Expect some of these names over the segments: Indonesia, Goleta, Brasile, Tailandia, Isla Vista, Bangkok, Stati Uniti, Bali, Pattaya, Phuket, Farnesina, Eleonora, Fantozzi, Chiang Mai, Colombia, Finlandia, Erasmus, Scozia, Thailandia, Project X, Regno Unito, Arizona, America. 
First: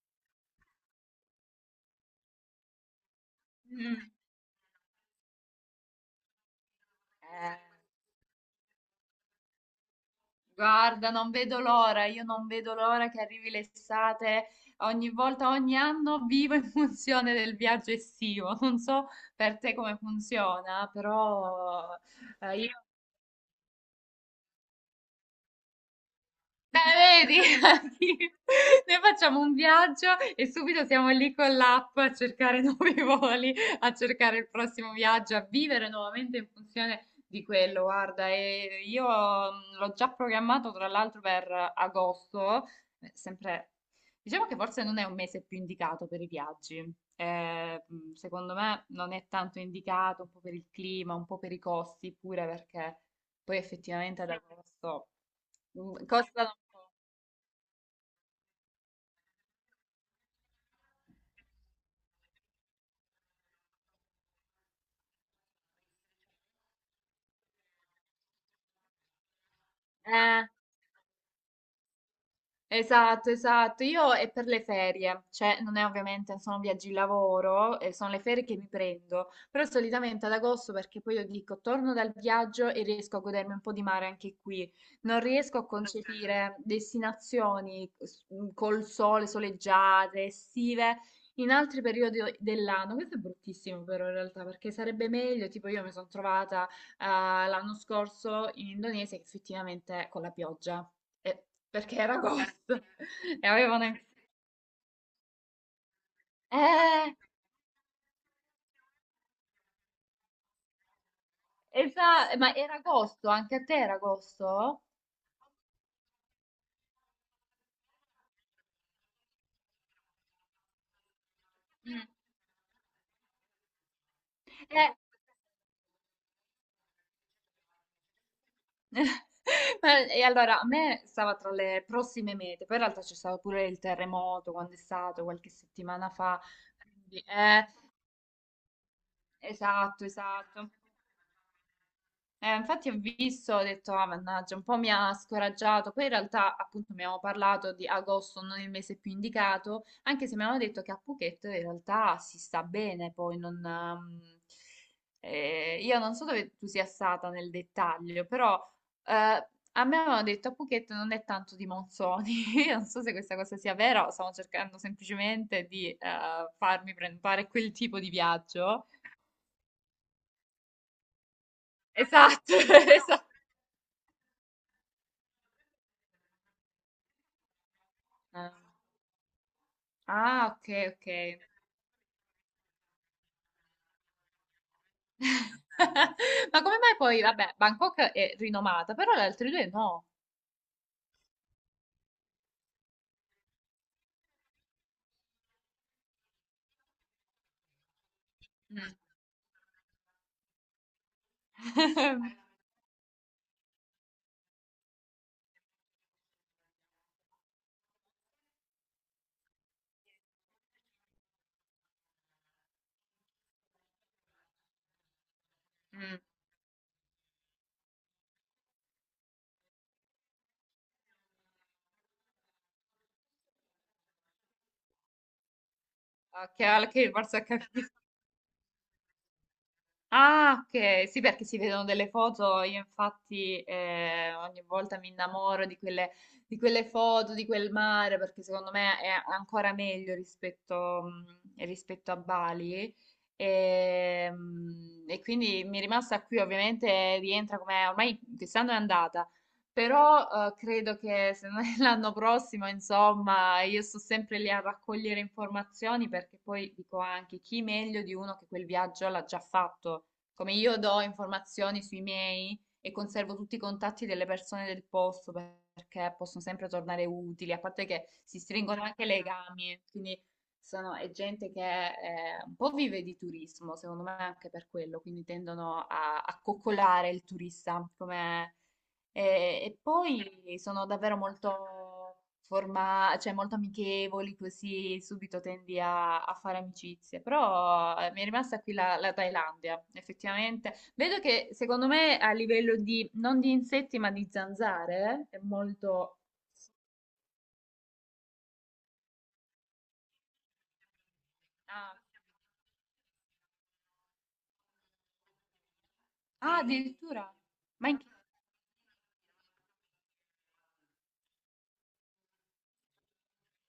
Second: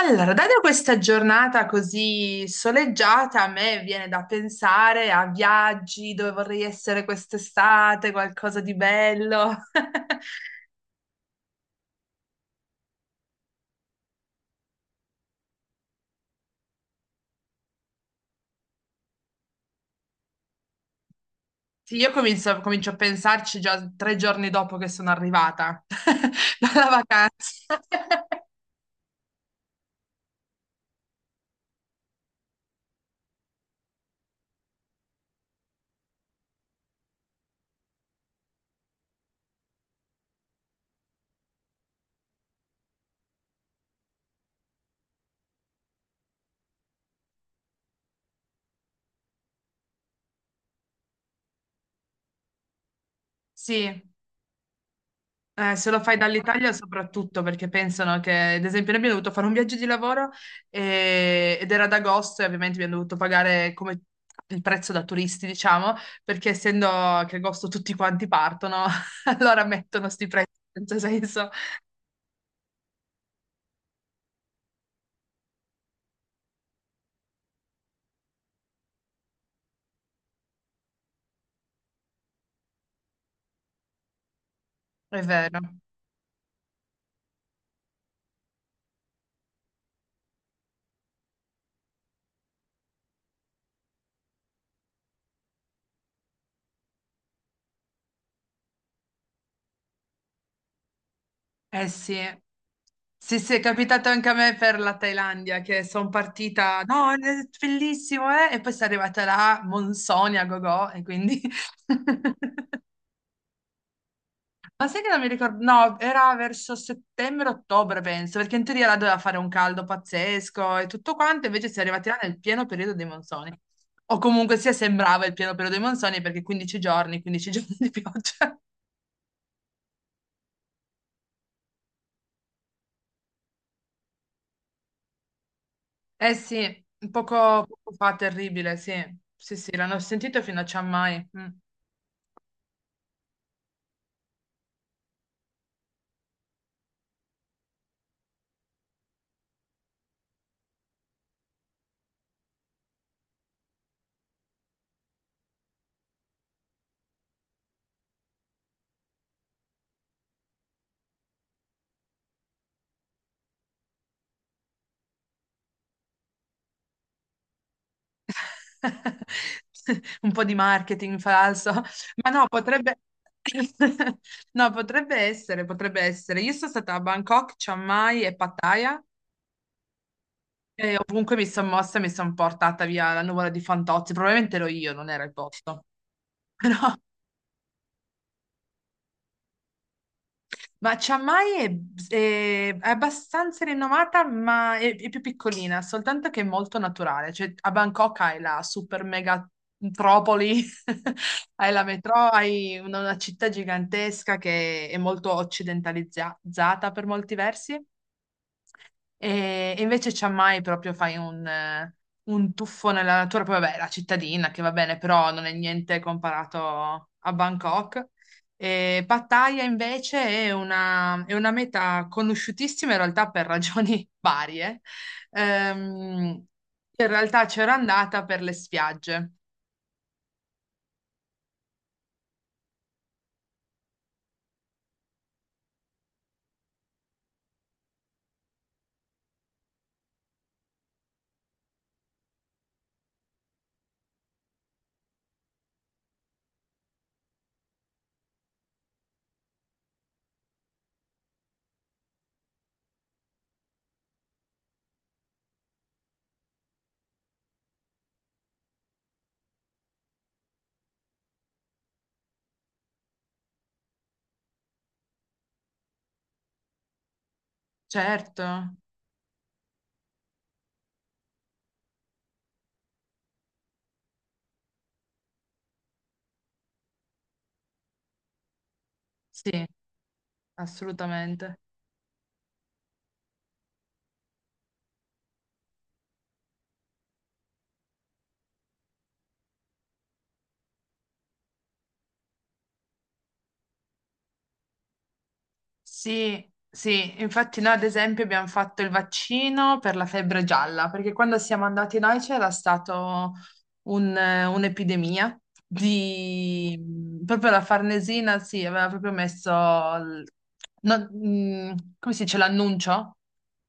Allora, data questa giornata così soleggiata, a me viene Mm. da pensare a viaggi, dove vorrei essere Eh, quest'estate, qualcosa di bello. Guarda, non vedo l'ora, io non vedo l'ora che arrivi l'estate. Ogni volta, ogni anno vivo in funzione del viaggio estivo. Non so per te come funziona, però Sì, io comincio, io comincio a pensarci già 3 giorni dopo che sono arrivata dalla vedi, vacanza. sì. Noi facciamo un viaggio e subito siamo lì con l'app a cercare nuovi voli, a cercare il prossimo viaggio, a vivere nuovamente in funzione di quello. Guarda, e io l'ho già programmato tra l'altro per agosto, sempre, diciamo che forse non è un mese più indicato per i viaggi. Secondo me non è tanto indicato, un po' per il clima, un po' per i costi, pure perché poi Sì. effettivamente ad agosto Se lo fai costano un dall'Italia po'. soprattutto perché pensano che, ad esempio, noi abbiamo dovuto fare un viaggio di lavoro ed era ad agosto e ovviamente abbiamo dovuto pagare come il prezzo da turisti, diciamo, perché essendo che agosto tutti quanti partono, allora mettono sti Eh, prezzi senza senso. esatto, esatto. Io è per le ferie, cioè non è ovviamente, sono viaggi lavoro, e sono le ferie che mi prendo, però solitamente ad agosto perché poi io dico torno dal viaggio e riesco a godermi un po' di mare anche qui. È Non riesco vero. a concepire destinazioni col sole, soleggiate, estive. In altri periodi dell'anno, questo è bruttissimo però in realtà, perché sarebbe meglio, tipo io mi sono trovata l'anno scorso in Indonesia, che effettivamente con la pioggia, Eh perché era sì. agosto Sì, e sì, è avevano... capitato anche a me per la Thailandia, che sono partita, no, Eh, è bellissimo, eh? E poi sono arrivata là, monsoni a gogo, e quindi... esa- ma era agosto, anche a te era agosto? Ma sai che non mi ricordo? No, era verso settembre-ottobre, penso, perché in teoria là doveva fare un caldo pazzesco e tutto quanto, invece si è Mm. arrivati là nel pieno periodo dei monsoni. O comunque sia Eh, sembrava il pieno periodo dei monsoni perché 15 giorni, 15 giorni di pioggia. E allora a me stava tra le prossime mete, poi in realtà c'è stato pure il terremoto quando è stato qualche settimana Eh fa, sì, un quindi, poco, poco fa, terribile, sì. Sì, sì, l'hanno esatto, sentito fino a esatto. Chiang Mai. Mm. Infatti ho visto, ho detto, ah, mannaggia, un po' mi ha scoraggiato. Poi in realtà, appunto, abbiamo parlato di agosto, non il mese più indicato, anche se mi hanno detto che a Phuket in realtà si sta bene, poi non... io non so dove tu sia stata nel dettaglio, però eh, a me avevano detto a Phuket non è tanto di monsoni. Io non so se questa cosa sia vera o stavo cercando semplicemente di farmi fare quel tipo di viaggio. Un po' di marketing falso, ma no, Esatto, potrebbe... esa No, potrebbe essere, potrebbe essere. Io sono stata a Bangkok, Chiang Mai e ah. Pattaya Ah, okay, e ovunque okay. mi sono mossa mi sono portata via la nuvola di Fantozzi. Probabilmente ero io, non era il posto. Ma come mai poi vabbè, Bangkok è rinomata, però le altre due no. Ma Chiang Mai è abbastanza rinomata, ma è più piccolina, soltanto che è molto naturale. Cioè, a Bangkok hai la Mh. super mega metropoli, hai la metro, hai una città gigantesca che è molto occidentalizzata per molti versi, e invece Chiang Mai proprio fai un tuffo nella natura, poi vabbè, la cittadina che va bene, però non è niente Mh. comparato a Bangkok. E Pattaya invece è una meta conosciutissima in realtà per ragioni varie. Ehm, Okay, alla In che forse ho realtà capi. c'ero andata per le spiagge, Ah, ok, sì, perché si vedono delle foto, io infatti ogni volta mi innamoro di quelle foto, di quel mare, perché secondo me è ancora meglio rispetto, rispetto a Bali. E quindi mi è rimasta qui, ovviamente rientra come ormai quest'anno è andata, però credo che se non è l'anno prossimo, insomma, io sto sempre lì a raccogliere informazioni perché poi dico anche chi meglio di uno che quel viaggio l'ha già fatto. Come io do informazioni sui miei e conservo tutti i contatti delle persone del posto perché possono sempre tornare utili, a parte che si certo, stringono anche legami, quindi è gente che un po' vive di turismo, secondo me anche per quello, quindi tendono a coccolare il turista come e, sì, e poi sono davvero molto assolutamente. Cioè molto amichevoli, così subito tendi a fare amicizie. Però mi è rimasta qui la Thailandia, effettivamente. Vedo che secondo me a livello di, non di insetti, ma di zanzare, è molto... Sì, sì, infatti noi ad esempio abbiamo fatto il vaccino per la febbre gialla, perché quando siamo Ah, andati noi c'era stato un'epidemia ah, di... addirittura. proprio la Ma in... Farnesina, sì, aveva proprio messo, il- no, come si dice, l'annuncio?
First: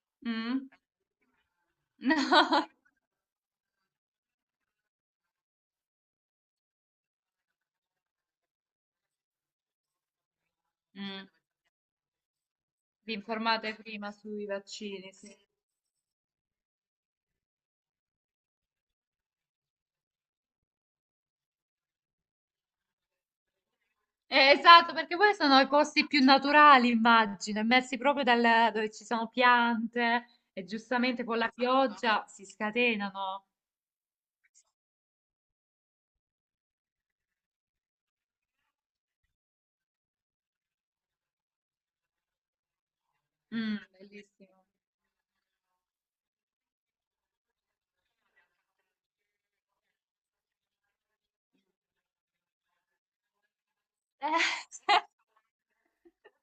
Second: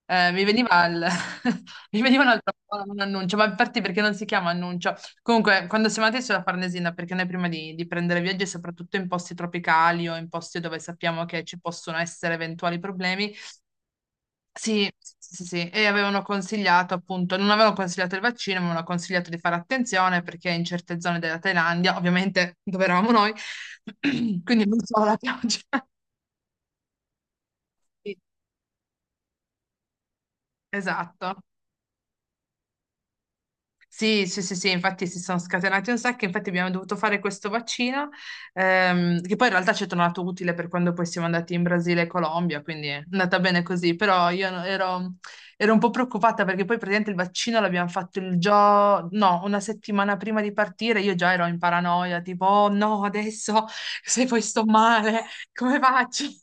Eh, mi Mm? veniva il... Mi veniva un No. altro, un annuncio. Ma infatti perché non si chiama annuncio? Comunque, quando siamo andati sulla Farnesina, perché noi prima di prendere viaggi, soprattutto in posti tropicali o in posti dove sappiamo Mm. che ci possono essere eventuali Vi problemi, informate prima sui sì, vaccini, sì, sì. sì, sì, e avevano consigliato appunto, non avevano consigliato il vaccino, ma avevano consigliato di fare attenzione perché in certe zone della Thailandia, ovviamente dove eravamo noi, quindi non Esatto, solo perché la poi pioggia. sono i posti più naturali, immagino, messi Sì, proprio dove ci sono piante e giustamente con esatto. la pioggia si scatenano. Sì, sì, sì, sì, infatti si sono scatenati un sacco, infatti abbiamo dovuto fare questo vaccino, che poi in realtà ci è tornato utile per quando poi siamo andati in Brasile e Colombia, quindi è andata bene Mm, così, però io no- bellissimo. ero, ero un po' preoccupata perché poi praticamente il vaccino l'abbiamo fatto il giorno, no, una settimana prima di partire, io già ero in paranoia, tipo, oh no, adesso se poi sto Eh, male, come faccio?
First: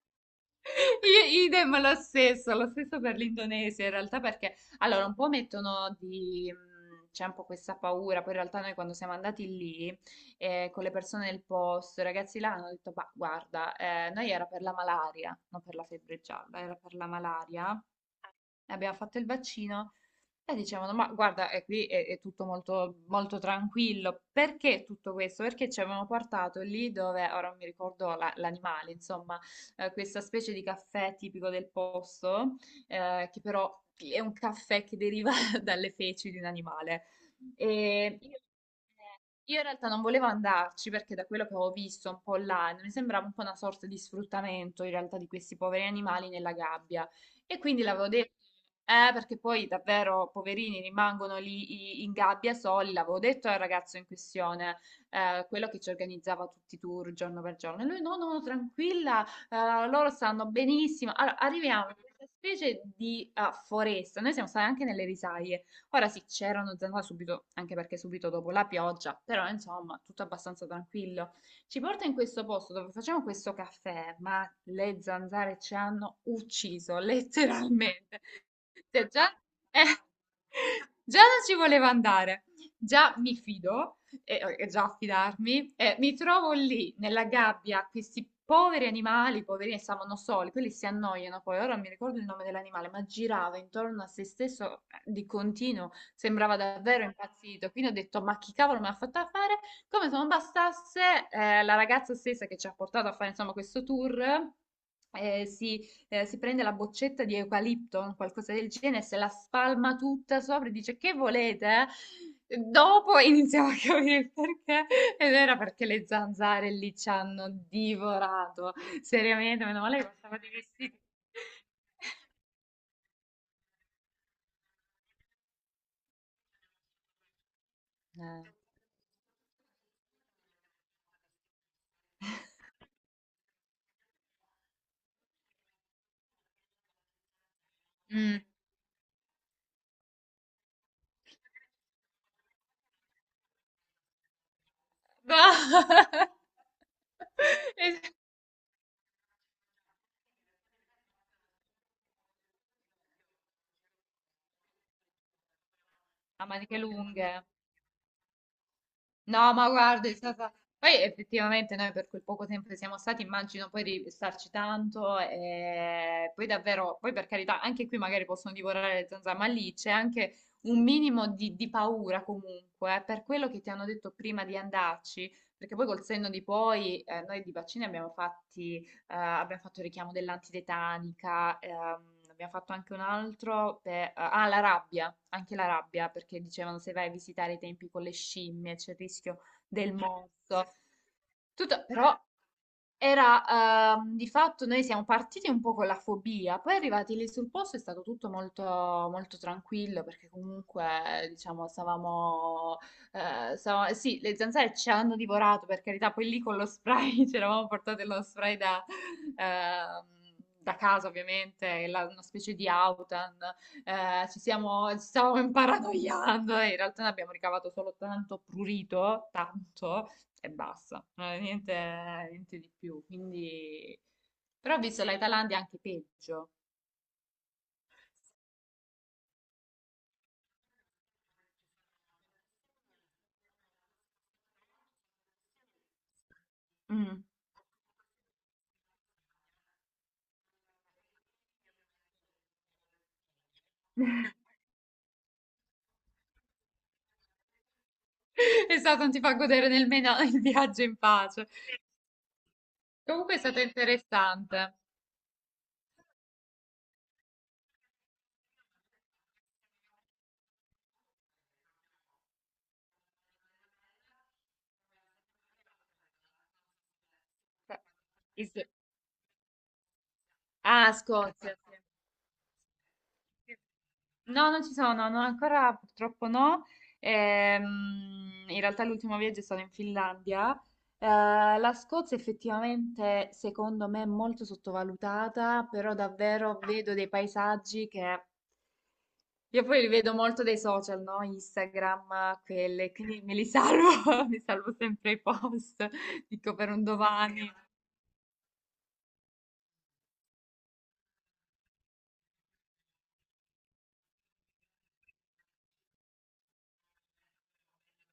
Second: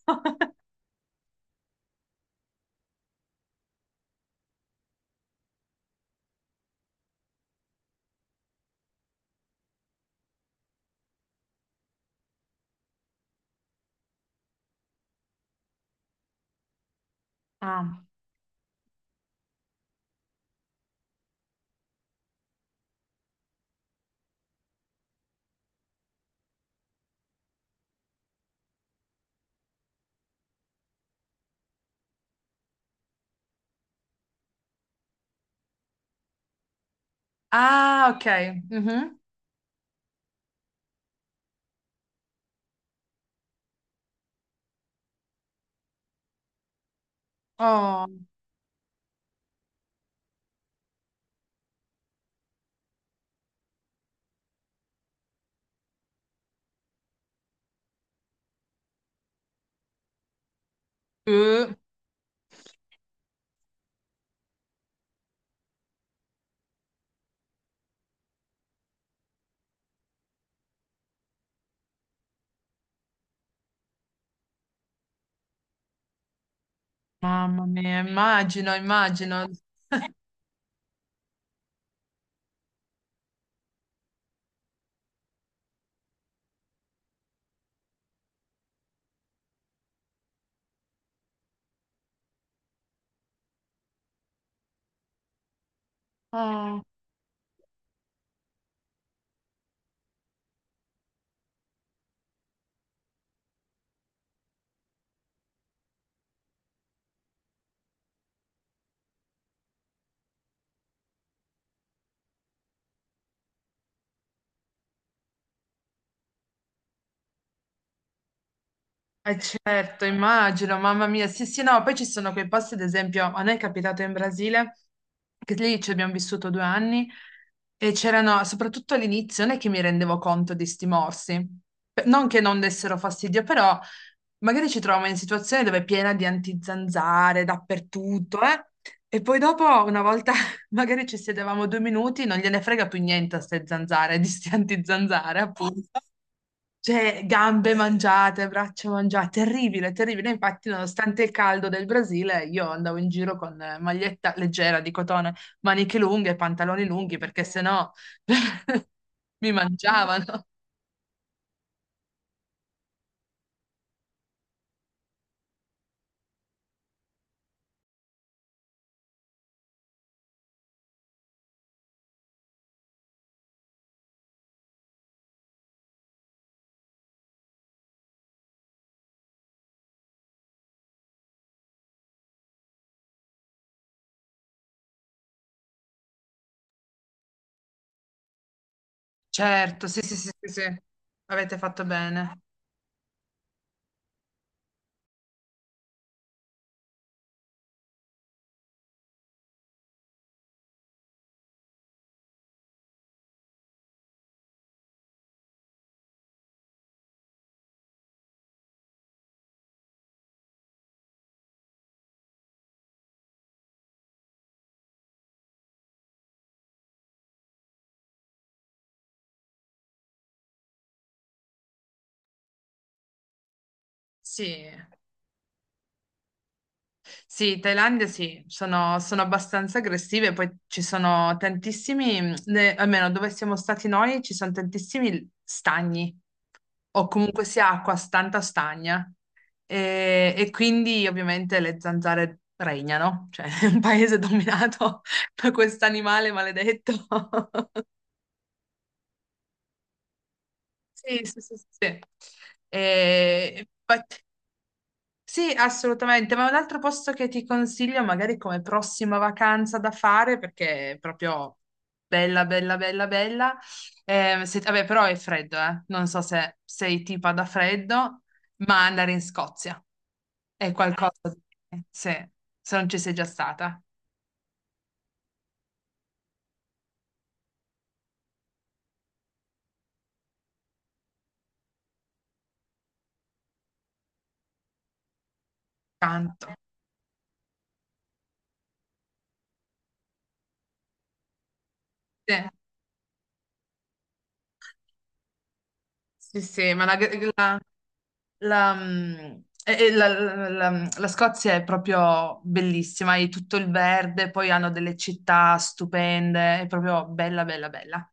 Idem lo stesso per l'Indonesia in realtà perché allora un po' mettono di... c'è un po' questa paura, poi in realtà noi quando siamo andati lì con le persone del posto, i ragazzi là hanno detto, bah, guarda, noi era per la malaria, non per la febbre gialla, era per la malaria, Ah, e abbiamo fatto il vaccino e dicevano, ma guarda, è qui è tutto molto, molto tranquillo. Perché tutto questo? Perché ci avevano portato lì dove, ora non mi ricordo l'animale, insomma, questa specie di caffè tipico del posto, che però è un caffè che deriva dalle feci di un animale. ah, E ok. io Mhm. io in realtà non volevo andarci perché da quello che avevo visto un po' online mi sembrava un po' una sorta di sfruttamento in realtà di questi poveri animali nella gabbia e quindi Oh. l'avevo detto, perché poi davvero poverini rimangono lì in gabbia soli, l'avevo detto al ragazzo in questione, quello che ci organizzava tutti i tour giorno per giorno, e lui no, no, tranquilla, loro stanno benissimo. Allora, Uh. arriviamo in questa specie di foresta, noi siamo stati anche nelle risaie. Ora sì, c'erano zanzare subito, anche perché subito dopo la pioggia, però insomma, tutto abbastanza tranquillo. Ci porta in questo posto dove facciamo questo caffè, ma le zanzare ci hanno ucciso, Mamma mia, letteralmente. immagino, Cioè, già, immagino. eh, già non ci voleva andare. Già mi fido e già affidarmi, e mi trovo lì nella gabbia, questi poveri animali, poverini, stavano soli, quelli si annoiano poi, ora non mi ricordo il nome dell'animale, ma girava intorno a se stesso di continuo, sembrava Eh, davvero impazzito, quindi ho detto, ma chi cavolo mi ha fatta fare? Come se non bastasse, la ragazza stessa che ci ha portato a fare, insomma, questo tour, eh, si si prende la boccetta di eucalipto, qualcosa del genere, se la spalma tutta sopra e dice che volete? Dopo iniziamo a capire il perché, ed era perché le zanzare lì ci hanno divorato. Eh, Seriamente, meno male certo, che passavo dei immagino, vestiti. mamma mia, sì, sì, no, poi ci sono quei posti, ad esempio, a noi è capitato in Brasile, che lì ci abbiamo vissuto 2 anni e Eh. c'erano, soprattutto all'inizio, non è che mi rendevo conto di sti morsi, non che non dessero fastidio, però magari ci troviamo in situazioni dove è piena di antizanzare dappertutto, Mm. eh? E poi dopo, una volta, magari ci sedevamo 2 minuti, non gliene frega più niente a ste zanzare, di sti antizanzare, No. appunto. Cioè, gambe Le- mangiate, braccia mangiate, terribile, terribile. Infatti, nonostante il caldo del Brasile, io andavo in giro con maglietta leggera di cotone, maniche lunghe, A maniche pantaloni lunghi, lunghe. perché sennò mi No, ma guarda, è mangiavano. stata... Poi effettivamente noi per quel poco tempo che siamo stati, immagino poi di starci tanto e poi davvero, poi per carità, anche qui magari possono divorare le zanzare, ma lì c'è anche un minimo di paura comunque, per quello che ti hanno detto prima di andarci, perché poi col senno di poi noi di vaccini abbiamo fatto il richiamo dell'antitetanica, abbiamo fatto anche un altro per... Ah, la rabbia, anche la rabbia, perché dicevano se vai a visitare i tempi con le scimmie c'è il rischio Certo, del sì, sì, sì, sì, morso. sì. Avete fatto Tutto, però bene. era di fatto noi siamo partiti un po' con la fobia, poi arrivati lì sul posto è stato tutto molto, molto tranquillo perché comunque diciamo stavamo sì, le zanzare ci hanno divorato, per carità, poi lì con lo spray, ci eravamo portate lo spray ehm, da casa ovviamente, una specie di autan, ci stavamo imparanoiando e in realtà ne abbiamo ricavato solo tanto prurito, tanto, e basta, non è niente, niente di più, quindi... Sì. Però ho visto la Thailandia anche peggio. Sì, Thailandia sì, sono abbastanza aggressive, poi ci sono tantissimi, almeno dove siamo stati noi, ci sono tantissimi stagni, o Mm. comunque sia acqua, tanta stagna, e quindi ovviamente le zanzare regnano, cioè è un paese dominato da questo animale maledetto. Esatto, non ti fa godere nemmeno il viaggio in Sì, sì, pace. sì, sì, sì. Comunque è stato E, interessante. Sì, assolutamente, ma un altro posto che ti consiglio magari come prossima vacanza da fare, perché è proprio bella, bella, bella, bella. Vabbè, però è freddo, eh. Non so se sei tipa da freddo, Is- ma andare in Scozia è Ah, qualcosa di... Scozia, Sì, se non ci sei già sì. stata, No, non ci sono, no, no, ancora purtroppo no. In realtà l'ultimo viaggio è stato in Finlandia. Eh, la Scozia effettivamente, secondo me, è molto sottovalutata, però tanto. davvero vedo dei paesaggi che io poi li vedo molto dai social, no? Sì, Instagram, quelle, quindi me li salvo, mi salvo sempre i post, sì, dico per sì, un ma domani. la- La, mm, la Scozia è proprio bellissima, hai tutto il verde, poi hanno delle città stupende, è proprio bella, bella, bella.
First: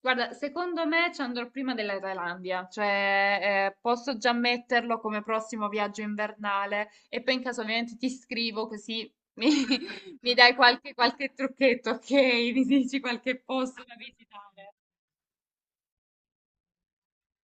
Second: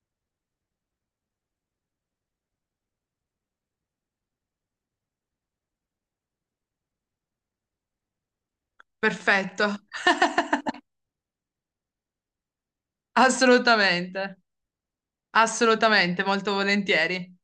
Guarda, secondo me ci andrò prima della Thailandia, cioè posso già metterlo come prossimo viaggio invernale e poi in caso ovviamente ti scrivo così mi, Perfetto, mi dai qualche, trucchetto, ok? Mi dici qualche posto da assolutamente, visitare. assolutamente, molto volentieri.